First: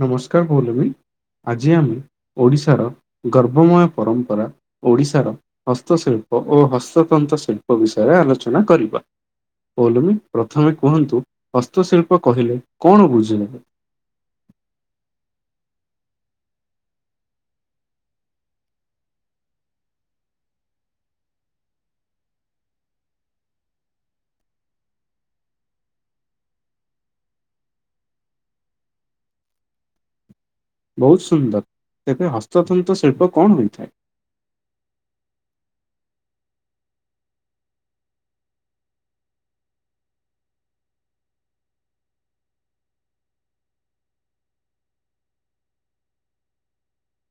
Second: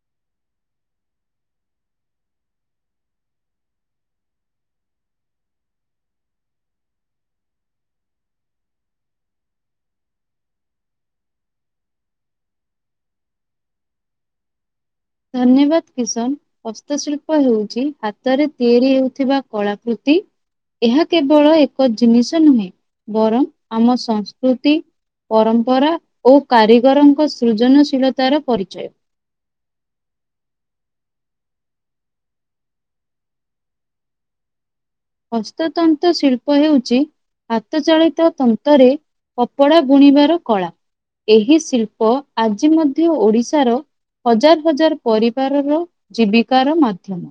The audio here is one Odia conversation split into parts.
ନମସ୍କାର ଭୌଲମୀ। ଆଜି ଆମେ ଓଡ଼ିଶାର ଗର୍ବମୟ ପରମ୍ପରା ଓଡ଼ିଶାର ହସ୍ତଶିଳ୍ପ ଓ ହସ୍ତତନ୍ତ ଶିଳ୍ପ ବିଷୟରେ ଆଲୋଚନା କରିବା। ଭୌଲମୀ ପ୍ରଥମେ କୁହନ୍ତୁ ହସ୍ତଶିଳ୍ପ କହିଲେ କଣ ବୁଝୁିନେବେ? ଧନ୍ୟବାଦ କିଶନ। ହସ୍ତଶିଳ୍ପ ହେଉଛି ହାତରେ ତିଆରି ହେଉଥିବା କଳାକୃତି। ଏହା କେବଳ ଏକ ଜିନିଷ ନୁହେଁ ବରଂ ଆମ ସଂସ୍କୃତି ପରମ୍ପରା ଓ କାରିଗରଙ୍କ ସୃଜନଶୀଳତାର ପରିଚୟ। ବହୁତ ସୁନ୍ଦର, ତେବେ ହସ୍ତତନ୍ତ ଶିଳ୍ପ କଣ ହୋଇଥାଏ? ହସ୍ତତନ୍ତ ଶିଳ୍ପ ହେଉଛି ହାତଚାଳିତ ତନ୍ତରେ କପଡ଼ା ବୁଣିବାର କଳା। ଏହି ଶିଳ୍ପ ଆଜି ମଧ୍ୟ ଓଡିଶାର ହଜାର ହଜାର ପରିବାରର ଜୀବିକାର ମାଧ୍ୟମ।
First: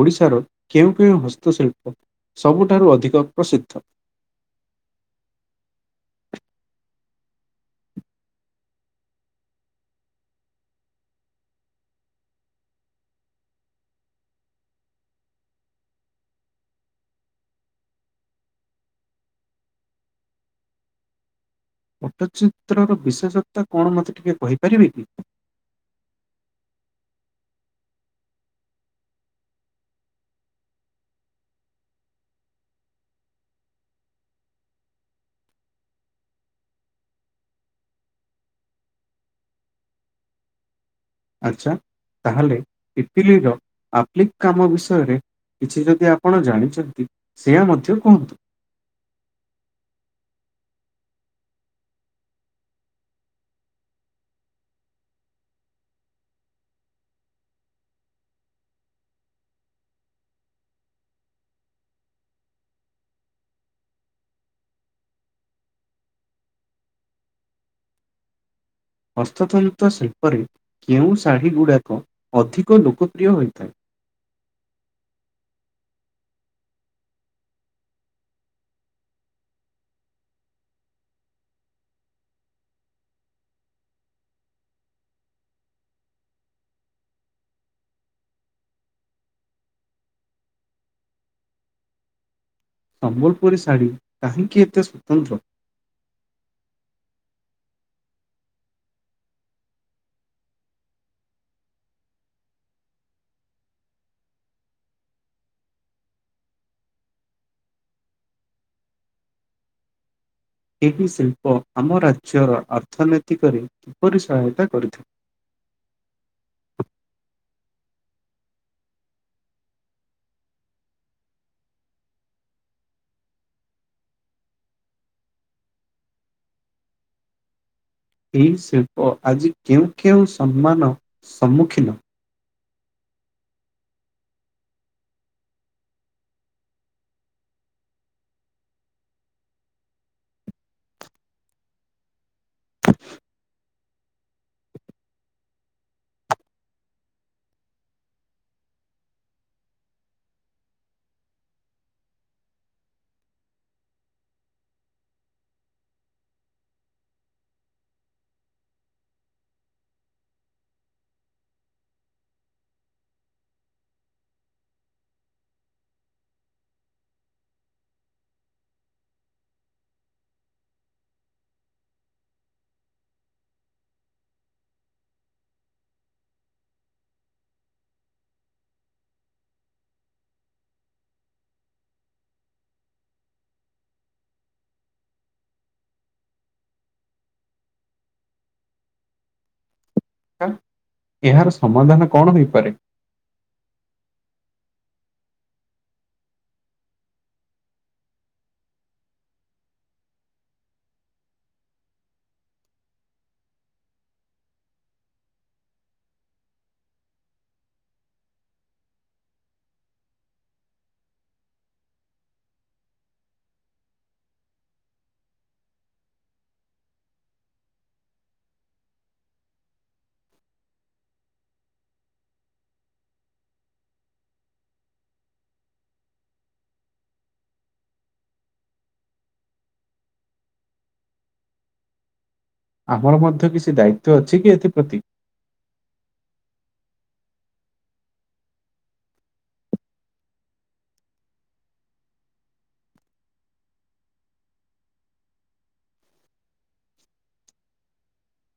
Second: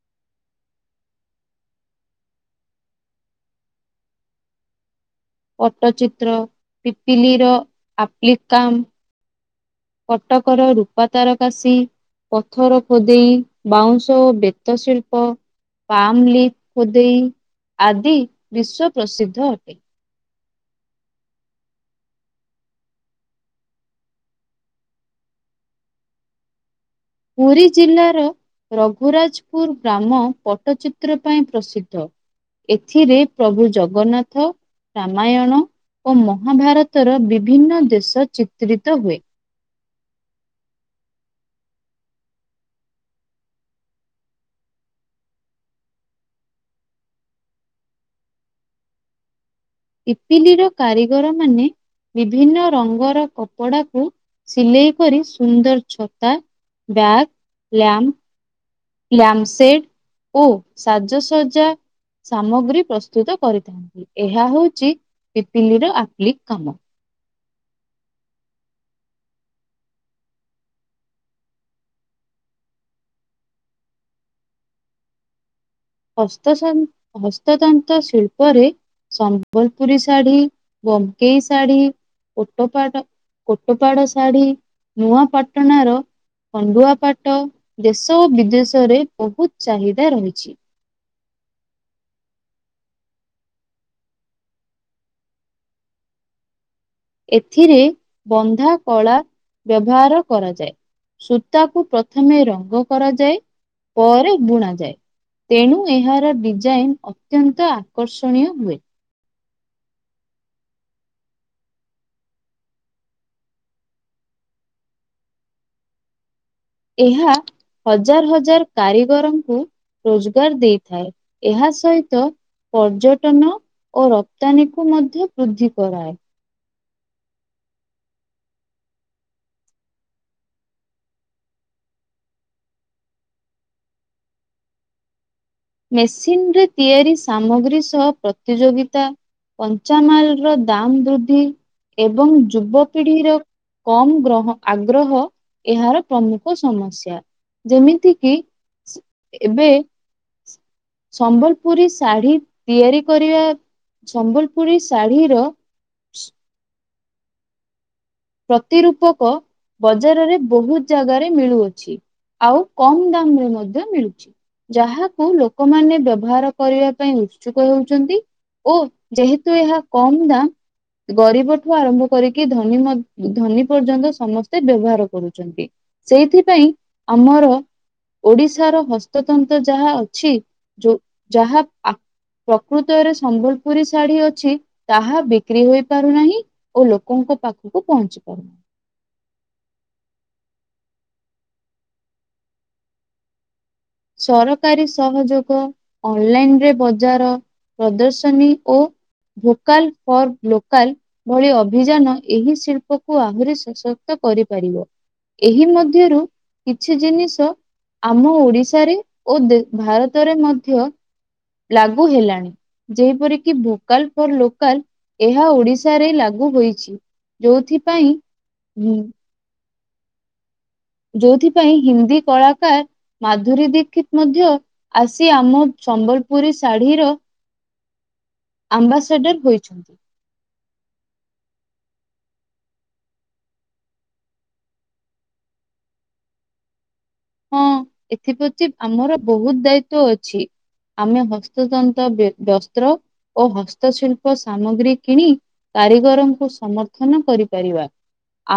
ଓଡ଼ିଶାର କେଉଁ କେଉଁ ହସ୍ତଶିଳ୍ପ ସବୁଠାରୁ ଅଧିକ ପ୍ରସିଦ୍ଧ? ପଟ୍ଟଚିତ୍ର, ପିପିଲିର ଆପ୍ଲିକାମ୍ କଟକର ରୂପା ତାରକାସୀ ପଥର ଖୋଦେଇ, ବାଉଁଶ ଓ ବେତ ଶିଳ୍ପ ପାମ୍ ଲିଫ୍ ଖୋଦେଇ ଆଦି ବିଶ୍ଵ ପ୍ରସିଦ୍ଧ ଅଟେ। ପଟ୍ଟଚିତ୍ରର ବିଶେଷତ୍ୱ କଣ ମୋତେ ଟିକେ କହିପାରିବେ କି? ପୁରୀ ଜିଲ୍ଲାର ରଘୁରାଜପୁର ଗ୍ରାମ ପଟ୍ଟଚିତ୍ର ପାଇଁ ପ୍ରସିଦ୍ଧ। ଏଥିରେ ପ୍ରଭୁ ଜଗନ୍ନାଥ ରାମାୟଣ ଓ ମହାଭାରତର ବିଭିନ୍ନ ଦେଶ ଚିତ୍ରିତ ହୁଏ। ଆଚ୍ଛା, ତାହେଲେ ପିପିଲିର ଆପ୍ଲିକ କାମ ବିଷୟରେ କିଛି ଯଦି ଆପଣ ଜାଣିଛନ୍ତି, ସେୟା ମଧ୍ୟ କୁହନ୍ତୁ। ପିପିଲିର କାରିଗର ମାନେ ବିଭିନ୍ନ ରଙ୍ଗର କପଡାକୁ ସିଲେଇ କରି ସୁନ୍ଦର ଛତା, ବ୍ୟାଗ୍, ଲ୍ୟାମ୍ପ ଲ୍ୟାମ୍ପସେଟ୍ ଓ ସାଜସଜା ସାମଗ୍ରୀ ପ୍ରସ୍ତୁତ କରିଥାନ୍ତି। ଏହା ହଉଛି ପିପିଲିର ଆପ୍ଲିକ୍ କାମ। ହସ୍ତତନ୍ତ ଶିଳ୍ପରେ କେଉଁ ଶାଢ଼ୀ ଗୁଡ଼ାକ ଅଧିକ ଲୋକପ୍ରିୟ ହୋଇଥାଏ? ହସ୍ତ ହସ୍ତତନ୍ତ ଶିଳ୍ପରେ ସମ୍ବଲପୁରୀ ଶାଢୀ, ବୋମକେଇ ଶାଢ଼ୀ କୋଟପାଡ କୋଟପାଡ ଶାଢୀ ନୂଆପାଟଣାର ଖଣ୍ଡୁଆପାଟ ଦେଶ ଓ ବିଦେଶରେ ବହୁତ ଚାହିଦା ରହିଛି। ସମ୍ବଲପୁରୀ ଶାଢ଼ୀ କାହିଁକି ଏତେ ସ୍ୱତନ୍ତ୍ର? ଏଥିରେ ବନ୍ଧା କଳା ବ୍ୟବହାର କରାଯାଏ। ସୂତାକୁ ପ୍ରଥମେ ରଙ୍ଗ କରାଯାଏ, ପରେ ବୁଣାଯାଏ। ତେଣୁ ଏହାର ଡିଜାଇନ ଅତ୍ୟନ୍ତ ଆକର୍ଷଣୀୟ ହୁଏ। ଏହି ଶିଳ୍ପ ଆମ ରାଜ୍ୟର ଅର୍ଥନୈତିକରେ କିପରି ସହାୟତା କରିଥାଏ? ଏହା ହଜାର ହଜାର କାରିଗରଙ୍କୁ ରୋଜଗାର ଦେଇଥାଏ। ଏହା ସହିତ ପର୍ଯ୍ୟଟନ ଓ ରପ୍ତାନୀକୁ ମଧ୍ୟ ବୃଦ୍ଧି କରାଏ। ଏହି ଶିଳ୍ପ ଆଜି କେଉଁ କେଉଁ ସମ୍ମାନ ସମ୍ମୁଖୀନ? ମେସିନରେ ତିଆରି ସାମଗ୍ରୀ ସହ ପ୍ରତିଯୋଗିତା କଞ୍ଚାମାଲର ଦାମ ବୃଦ୍ଧି ଏବଂ ଯୁବପିଢିର କମ୍ ଗ୍ରହ ଆଗ୍ରହ ଏହାର ପ୍ରମୁଖ ସମସ୍ୟା। ଯେମିତିକିି ଏବେ ସମ୍ବଲପୁରୀ ଶାଢୀ ତିଆରି କରିବା, ସମ୍ବଲପୁରୀ ଶାଢୀର ପ୍ରତିରୂପକ ବଜାରରେ ବହୁତ ଜାଗାରେ ମିଳୁଅଛି। ଆଉ କମ୍ ଦାମରେ ମଧ୍ୟ ମିଳୁଛି। ଯାହାକୁ ଲୋକମାନେ ବ୍ୟବହାର କରିବା ପାଇଁ ଉତ୍ସୁକ ହେଉଛନ୍ତି। ଓ ଯେହେତୁ ଏହା କମ ଦାମ୍ ଗରିବଠୁ ଆରମ୍ଭ କରିକି ଧନୀ ମ ଧନୀ ପର୍ଯ୍ୟନ୍ତ ସମସ୍ତେ ବ୍ୟବହାର କରୁଛନ୍ତି। ସେଇଥିପାଇଁ ଆମର ଓଡିଶାର ହସ୍ତତନ୍ତ୍ର ଯାହା ଅଛି ଯାହା ପ୍ରକୃତରେ ସମ୍ବଲପୁରୀ ଶାଢୀ ଅଛି ତାହା ବିକ୍ରି ହୋଇ ପାରୁନାହିଁ। ଓ ଲୋକଙ୍କ ପାଖକୁ ପହଞ୍ଚି ପାରୁନି। ଆଁ! ଏହାର ସମାଧାନ କଣ ହୋଇପାରେ? ସରକାରୀ ସହଯୋଗ, ଅନଲାଇନ୍ ରେ ବଜାର ପ୍ରଦର୍ଶନୀ ଓ ଭୋକାଲ୍ ଫର୍ ଲୋକାଲ୍ ଭଳି ଅଭିଯାନ, ଏହି ଶିଳ୍ପକୁ ଆହୁରି ସଶକ୍ତ କରିପାରିବ। ଏହି ମଧ୍ୟରୁ କିଛି ଜିନିଷ ଆମ ଓଡିଶ୍ ଶାରେ ଓଦେ ଭାରତରେ ମଧ୍ୟ ଲାଗୁ ହେଲାଣି। ଯେପରକିି, ଭୋକାଲ୍ ଫର୍ ଲୋକାଲ୍। ଏହା ଓଡିଶାରେ ଲାଗୁ ହୋଇଛି। ଯୋଉଥିପାଇଁ, ହୁଁ ଯୋଉଥିପାଇଁ, ହିନ୍ଦୀ କଳାକାର ମାଧୁରୀ ଦୀକ୍ଷିତ୍ ମଧ୍ୟ ଆସି ଆମ ସମ୍ବଲପୁରୀ ଶାଢୀର ଆମ୍ବାସେଡର୍ ହୋଇଛନ୍ତି। ଆମର ମଧ୍ୟ କିଛି ଦାୟିତ୍ଵ ଅଛି କି ଏଥିପ୍ରତି? ହଁ, ଏଥିପ୍ରତି ଆମର ବହୁତ ଦାୟିତ୍ଵ ଅଛି। ଆମେ ହସ୍ତତନ୍ତ ବେ-ବସ୍ତ୍ର ଓ ହସ୍ତଶିଳ୍ପ ସାମଗ୍ରୀ କିଣି କାରିଗରଙ୍କୁ ସମର୍ଥନ କରିପାରିବା।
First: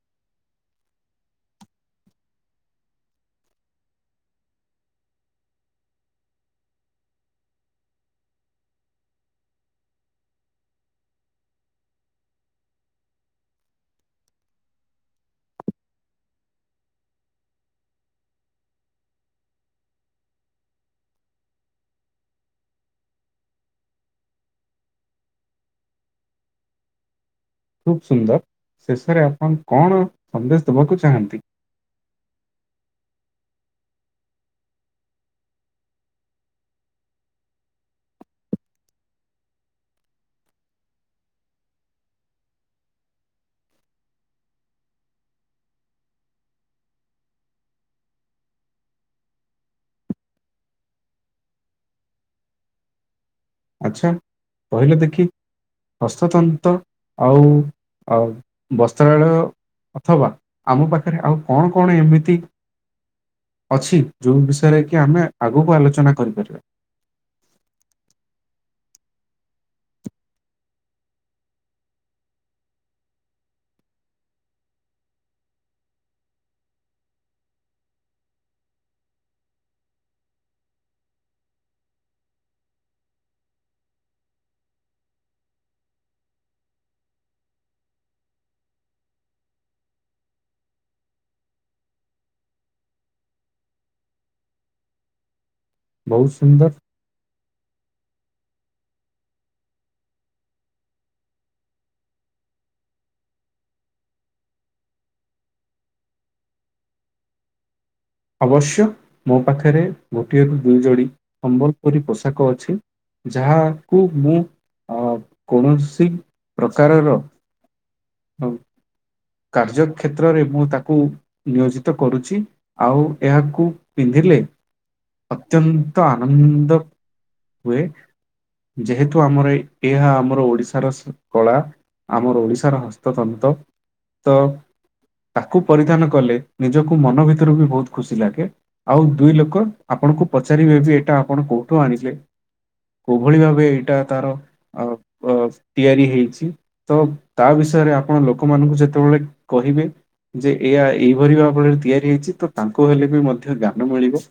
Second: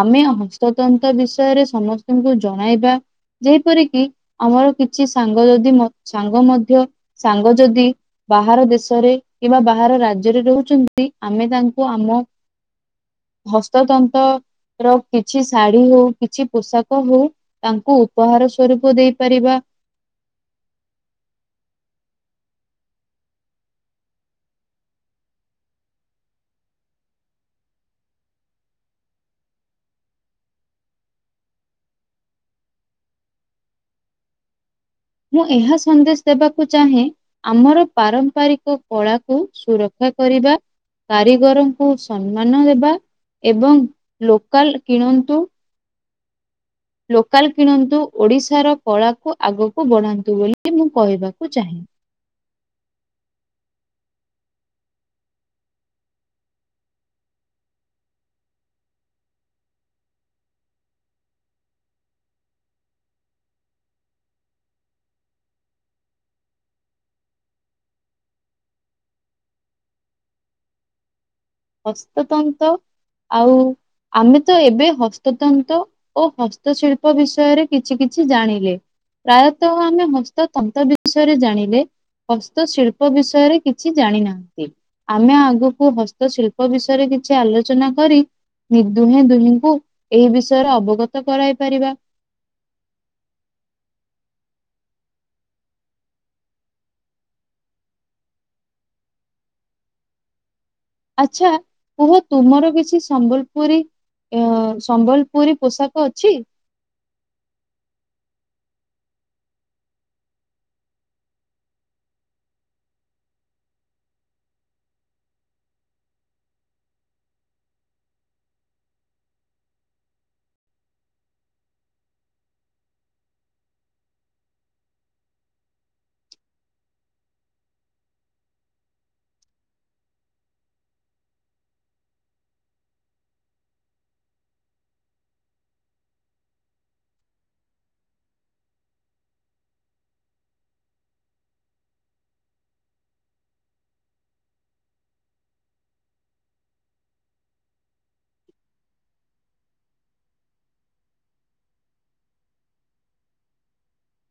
ଆମେ ହସ୍ତତନ୍ତ ବିଷୟରେ ସମସ୍ତଙ୍କୁ ଜଣାଇବା। ଯେପରିକି, ଆମର କିଛି ସାଙ୍ଗ ଯଦି, ମ ସାଙ୍ଗ ମଧ୍ୟ ସାଙ୍ଗ ଯଦି ବାହାର ଦେଶରେ କିମ୍ବା ବାହାର ରାଜ୍ୟରେ ରହୁଛନ୍ତି, ଆମେ ତାଙ୍କୁ ଆମ ହସ୍ତତନ୍ତ ର କିଛି ଶାଢୀ ହଉ, କିଛି ପୋଷାକ ହଉ, ତାଙ୍କୁ ଉପହାର ସ୍ୱରୂପ ଦେଇପାରିବା। ଖୁବ୍ ସୁନ୍ଦର! ଶେଷରେ ଆପଣ କଣ ସନ୍ଦେଶ ଦେବାକୁ ଚାହାଁନ୍ତି? ମୁଁ ଏହା ସନ୍ଦେଶ ଦେବାକୁ ଚାହେଁ ଆମର ପାରମ୍ପରିକ କଳାକୁ ସୁରକ୍ଷା କରିବା। କାରିଗରଙ୍କୁ ସମ୍ମାନ ଦେବା ଏବଂ ଲୋକାଲ୍ କିଣନ୍ତୁ। ଲୋକାଲ୍ କିଣନ୍ତୁ। ଓଡିଶାର କଳାକୁ ଆଗକୁ ବଢାନ୍ତୁ ବୋଲି ମୁଁ କହିବାକୁ ଚାହେଁ। ଆଚ୍ଛା, କହିଲ ଦେଖି ହସ୍ତତନ୍ତ ଆଉ, ଆଉ ବସ୍ତ୍ରାଳୟ ଅଥବା, ଆମ ପାଖରେ ଆଉ କଣ କଣ ଏମିତି? ଅଛି, ଯଉ ବିଷୟରେ କି ଆମେ ଆଗକୁ ଆଲୋଚନା କରିପାରିବା। ହସ୍ତତନ୍ତ ଆଉ, ଆମେ ତ ଏବେ ହସ୍ତତନ୍ତ ଓ ହସ୍ତଶିଳ୍ପ ବିଷୟରେ କିଛି କିଛି ଜାଣିଲେ। ପ୍ରାୟତଃ, ଆମେ ହସ୍ତ ତନ୍ତ ବିଷୟରେ ଜାଣିଲେ। ହସ୍ତଶିଳ୍ପ ବିଷୟରେ କିଛି ଜାଣି ନାହାଁନ୍ତି? ଆମେ ଆଗକୁ ହସ୍ ତ ଶିଳ୍ପ ବିଷୟରେ କିଛି ଆଲୋଚନା କରି ଦୁହେଁ, ଦୁହିଁଙ୍କୁ ଏହି ବିଷୟରେ ଅବଗତ କରାଇ ପାରିବା। ବହୁତ ସୁନ୍ଦର! ଆଚ୍ଛା, କୁହ ତୁମର କିଛି ସମ୍ବଲପୁରୀ ଏହା ସମ୍ବଲପୁରୀ ପୋଷାକ ଅଛି? ଅବଶ୍ୟ, ମୋ ପାଖରେ ଗୋଟିଏ କି ଦୁଇ ଯୋଡ଼ି ସମ୍ବଲପୁରୀ ପୋଷାକ ଅଛି। ଯାହାକୁ ମୁଁ, ଅ କୌଣସି ପ୍ରକାରର ହ କାର୍ଯ୍ୟକ୍ଷେତ୍ରରେ ମୁଁ ତାକୁ ନିୟୋଜିତ କରୁଛି। ଆଉ ଏହାକୁ ପିନ୍ଧିଲେ ଅତ୍ୟନ୍ତ ଆନନ୍ଦ ହୁଏ। ଯେହେତୁ ଆମର ଏଇ ଏହା ଆମର ଓଡିଶାର କଳା। ଆମର ଓଡ଼ିଶାର ହସ୍ତତନ୍ତ। ତ ତାକୁ ପରିଧ୍ୟାନ କଲେ ନିଜକୁ ମନ ଭିତରୁ ବି ବହୁତ ଖୁସି ଲାଗେ। ଆଉ ଦୁଇ ଲୋକ ଆପଣଙ୍କୁ ପଚାରିବେ ଯେ ଏଇଟା ଆପଣ କୋଉଠୁ ଆଣିଲେ। କଉଭଳି ଭାବେ ଏଇଟା ତାର। ଅଉ ଅ ତିଆରି ହେଇଛି ତ ତା ବିଷୟରେ ଆପଣ ଲୋକମାନଙ୍କୁ ଯଦି। ଯେତେବେଳେ କହିବେ। ଯେ ଏଇଆ ଏହିଭଳି ଭାବରେ ତିଆରି ହେଇଛି ତ ତାଙ୍କୁ ହେଲେ ବି ମଧ୍ୟ ଜ୍ଞାନ ମିଳିବ।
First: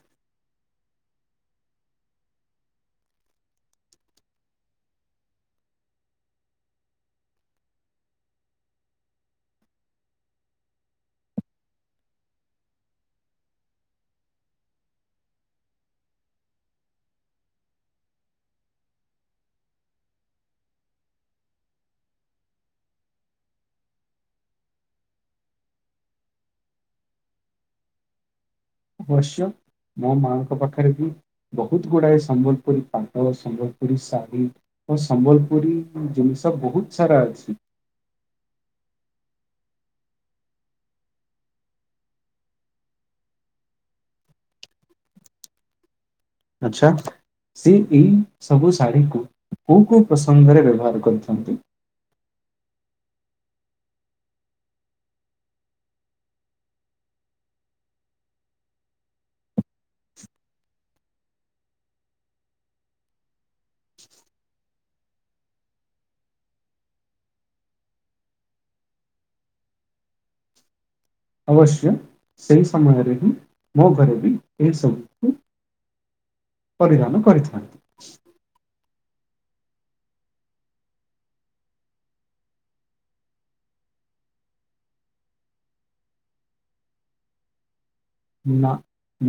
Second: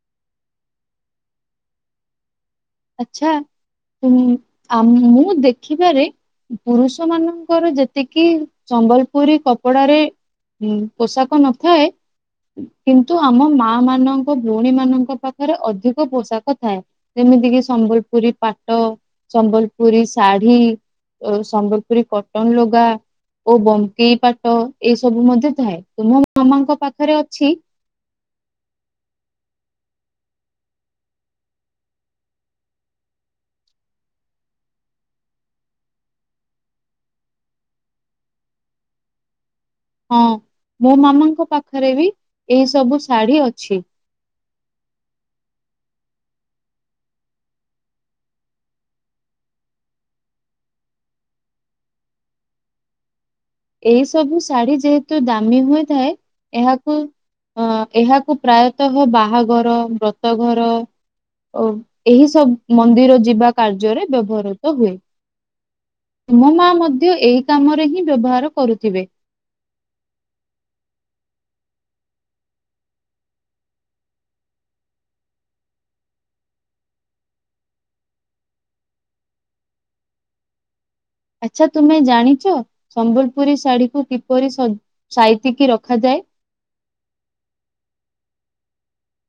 ଆଚ୍ଛା ଉମ୍ ଆମ ମୁଁ ଦେଖିବାରେ। ପୁରୁଷ ମାନଙ୍କର ଯେତିକି ସମ୍ବଲପୁରୀ କପଡାରେ। ଉଁ ପୋଷାକ ନଥାଏ। କିନ୍ତୁ ଆମ ମା ମାନଙ୍କ ଭଉଣୀ ମାନଙ୍କ ପାଖରେ ଅଧିକ ପୋଷାକ ଥାଏ। ଯେମିତି କିି ସମ୍ବଲପୁରୀ ପାଟ ସମ୍ବଲପୁରୀ ଶାଢୀ। ଆଉ ସମ୍ବଲପୁରୀ କଟନ ଲୁଗା। ଓ ବମ୍କେଇ ପାଟ ଏଇ ସବୁ ମଧ୍ୟ ଥାଏ ତ ମୋ ମାମାଙ୍କ ପାଖରେ ଅଛି। ଅବଶ୍ୟ ମୋ ମାଆଙ୍କ ପାଖରେ ବି। ବହୁତ ଗୁଡାଏ ସମ୍ବଲପୁରୀ ପାଟ ସମ୍ବଲପୁରୀ ଶାଢ଼ୀ। ଓ ସମ୍ବଲପୁରୀ ଜିନିଷ ବହୁତ ସାରା ଅଛି। ହଁ ମୋ ମାମାଙ୍କ ପାଖରେ ବି ଏଇ ସବୁ ଶାଢ଼ୀ ଅଛି। ଆଛା। ସିଏ ଏଇ ସବୁ ଶାଢ଼ୀକୁ କୋଉ କୋଉ ପ୍ରସଙ୍ଗରେ ବ୍ୟବହାର କରିଛନ୍ତି। ଏଇ ସବୁ ଶାଢୀ ଯେହେତୁ ଦାମୀ ହୋଇଥାଏ ଏହାକୁ। ଅ ଏହାକୁ ପ୍ରାୟତଃ ବାହାଘର ବ୍ରତ ଘର। ଓ ଏହି ସବ ମନ୍ଦିର ଯିବା କାର୍ଯ୍ୟରେ ବ୍ୟବହୃତ ହୁଏ। ତୁମ ମା ମଧ୍ୟ ଏହି କାମରେ ହିଁ ବ୍ୟବହାର କରୁଥିବେ। ଅବଶ୍ୟ ସେଇ ସମମୟରେ ହିଁ ମୋ ଘରେ ଏହି ସବୁ କୁ। ପରିଧାନ କରିଥାନ୍ତି। ଆଚ୍ଛା ତୁମେ ଜାଣିଛ ସମ୍ବଲପୁରୀ ଶାଢୀ କୁ କିପରି ସଜ ସାଇତିକି ରଖାଯାଏ। ନା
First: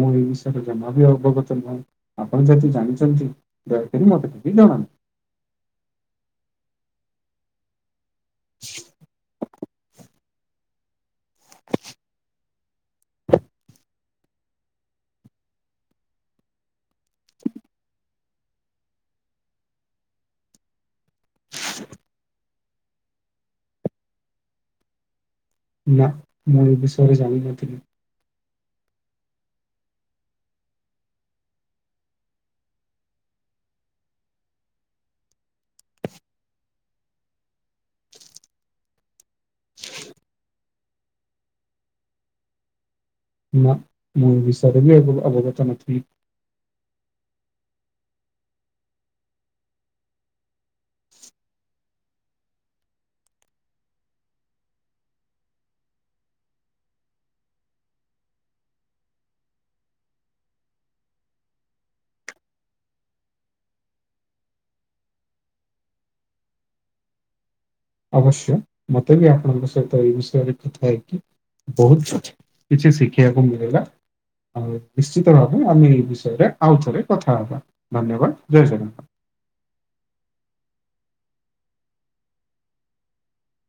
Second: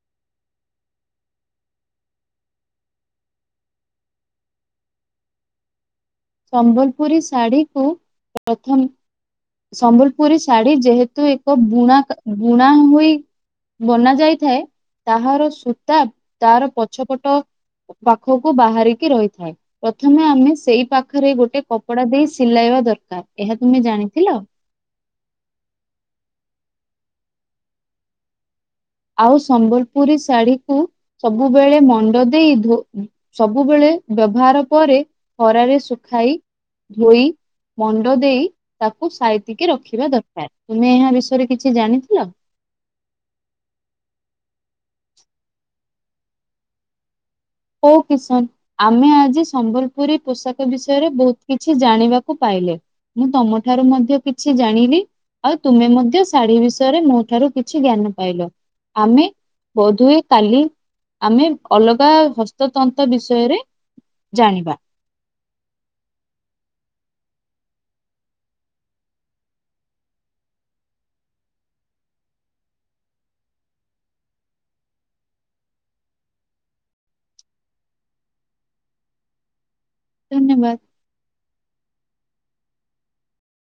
ମୁଁ ଏଇ ବିଷୟ ରେ ଜମା ବି ଅବଗତ ନାହିଁ। ଆପଣ ଯଦି ଜାଣିଛନ୍ତି ଦୟାକରି ମତେ ଟିକ ଜଣାନ୍ତୁ। ସମ୍ବଲପୁରୀ ଶାଢ଼ୀକୁୁ ପ୍ରଥମ ସମ୍ବଲପୁରୀ ଶାଢ଼ୀ ଯେହେତୁ ଏକ ବୁଣା କା ବୁଣା ହୋଇ। ବନା ଯାଇଥାଏ ତାହାର ସୂତା ତାର ପଛପଟ। ପାଖକୁ ବାହାରିକି ରହିଥାଏ ପ୍ରଥମେ ଆମେ ସେଇ ପାଖ। ପାଖରେ ଗୋଟେ କପଡା ଦେଇ ସିଲାଇବା ଦରକାର ଏହା ତୁମେ ଜାଣିଥିଲ। ନା ମୁଁ ଏ ବିଷରେ ଜଣି ନଥିଲି। ଆଉ ସମ୍ବଲପୁରୀ ଶାଢୀ କୁ। ସବୁବେଳେ ମଣ୍ଡ ଦେଇ ଧୋ ସବୁବେଳେ ବ୍ୟବହାର ପରେ। ଖରାରେ ଶୁଖାଇ ଧୋଇ ମଣ୍ଡ ଦେଇ ତାକୁ ସାଇ ତି କି ରଖିବା ଦରକାର ତୁମେ ଏହା ବିଷୟରେ କିଛି ଜାଣିଥିଲ। ନା ମଁ ଏ ବିଷୟରେ ବି ଏବ ଅବଗତ ନଥିଲି। କୋଉ କିଶାନ। ଆମେ ଆଜି ସମ୍ବଲପୁରୀ ପୋଷାକ ବିଷୟରେ ବହୁତ କିଛି ଜାଣିବାକୁ ପାଇଲେ। ମୁଁ ତମ ଠାରୁ ମଧ୍ୟ କିଛି ଜାଣିଲି। ଆଉ ତୁମେ ମଧ୍ୟ ଶାଢ଼ୀ ବିଷୟରେ ମୋ ଠାରୁ କିଛି ଜ୍ଞାନ ପାଇଲ। ଆମେ ବୋଧହୁଏ କାଲି ଆମେ ଅଲଗା ହସ୍ତତନ୍ତ ବିଷୟରେ ଜାଣିବା। ଅବଶ୍ୟ ମତେ ବି ଆପଣଙ୍କ ସହିତ ଏଇ ବିଷୟରେ କଥା ହେଇକି ବହୁତ କିଛି ଶିଖିବାକୁ ମିଳିଲା। ଆଉ ନିଶ୍ଚିତ ଭାବେ ଆମେ ଏ ବିଷୟରେ ଆଉ ଥରେ କଥା ହେବା ଧନ୍ୟବାଦ ଜୟ ଜଗନ୍ନାଥ। ଧନ୍ୟବାଦ।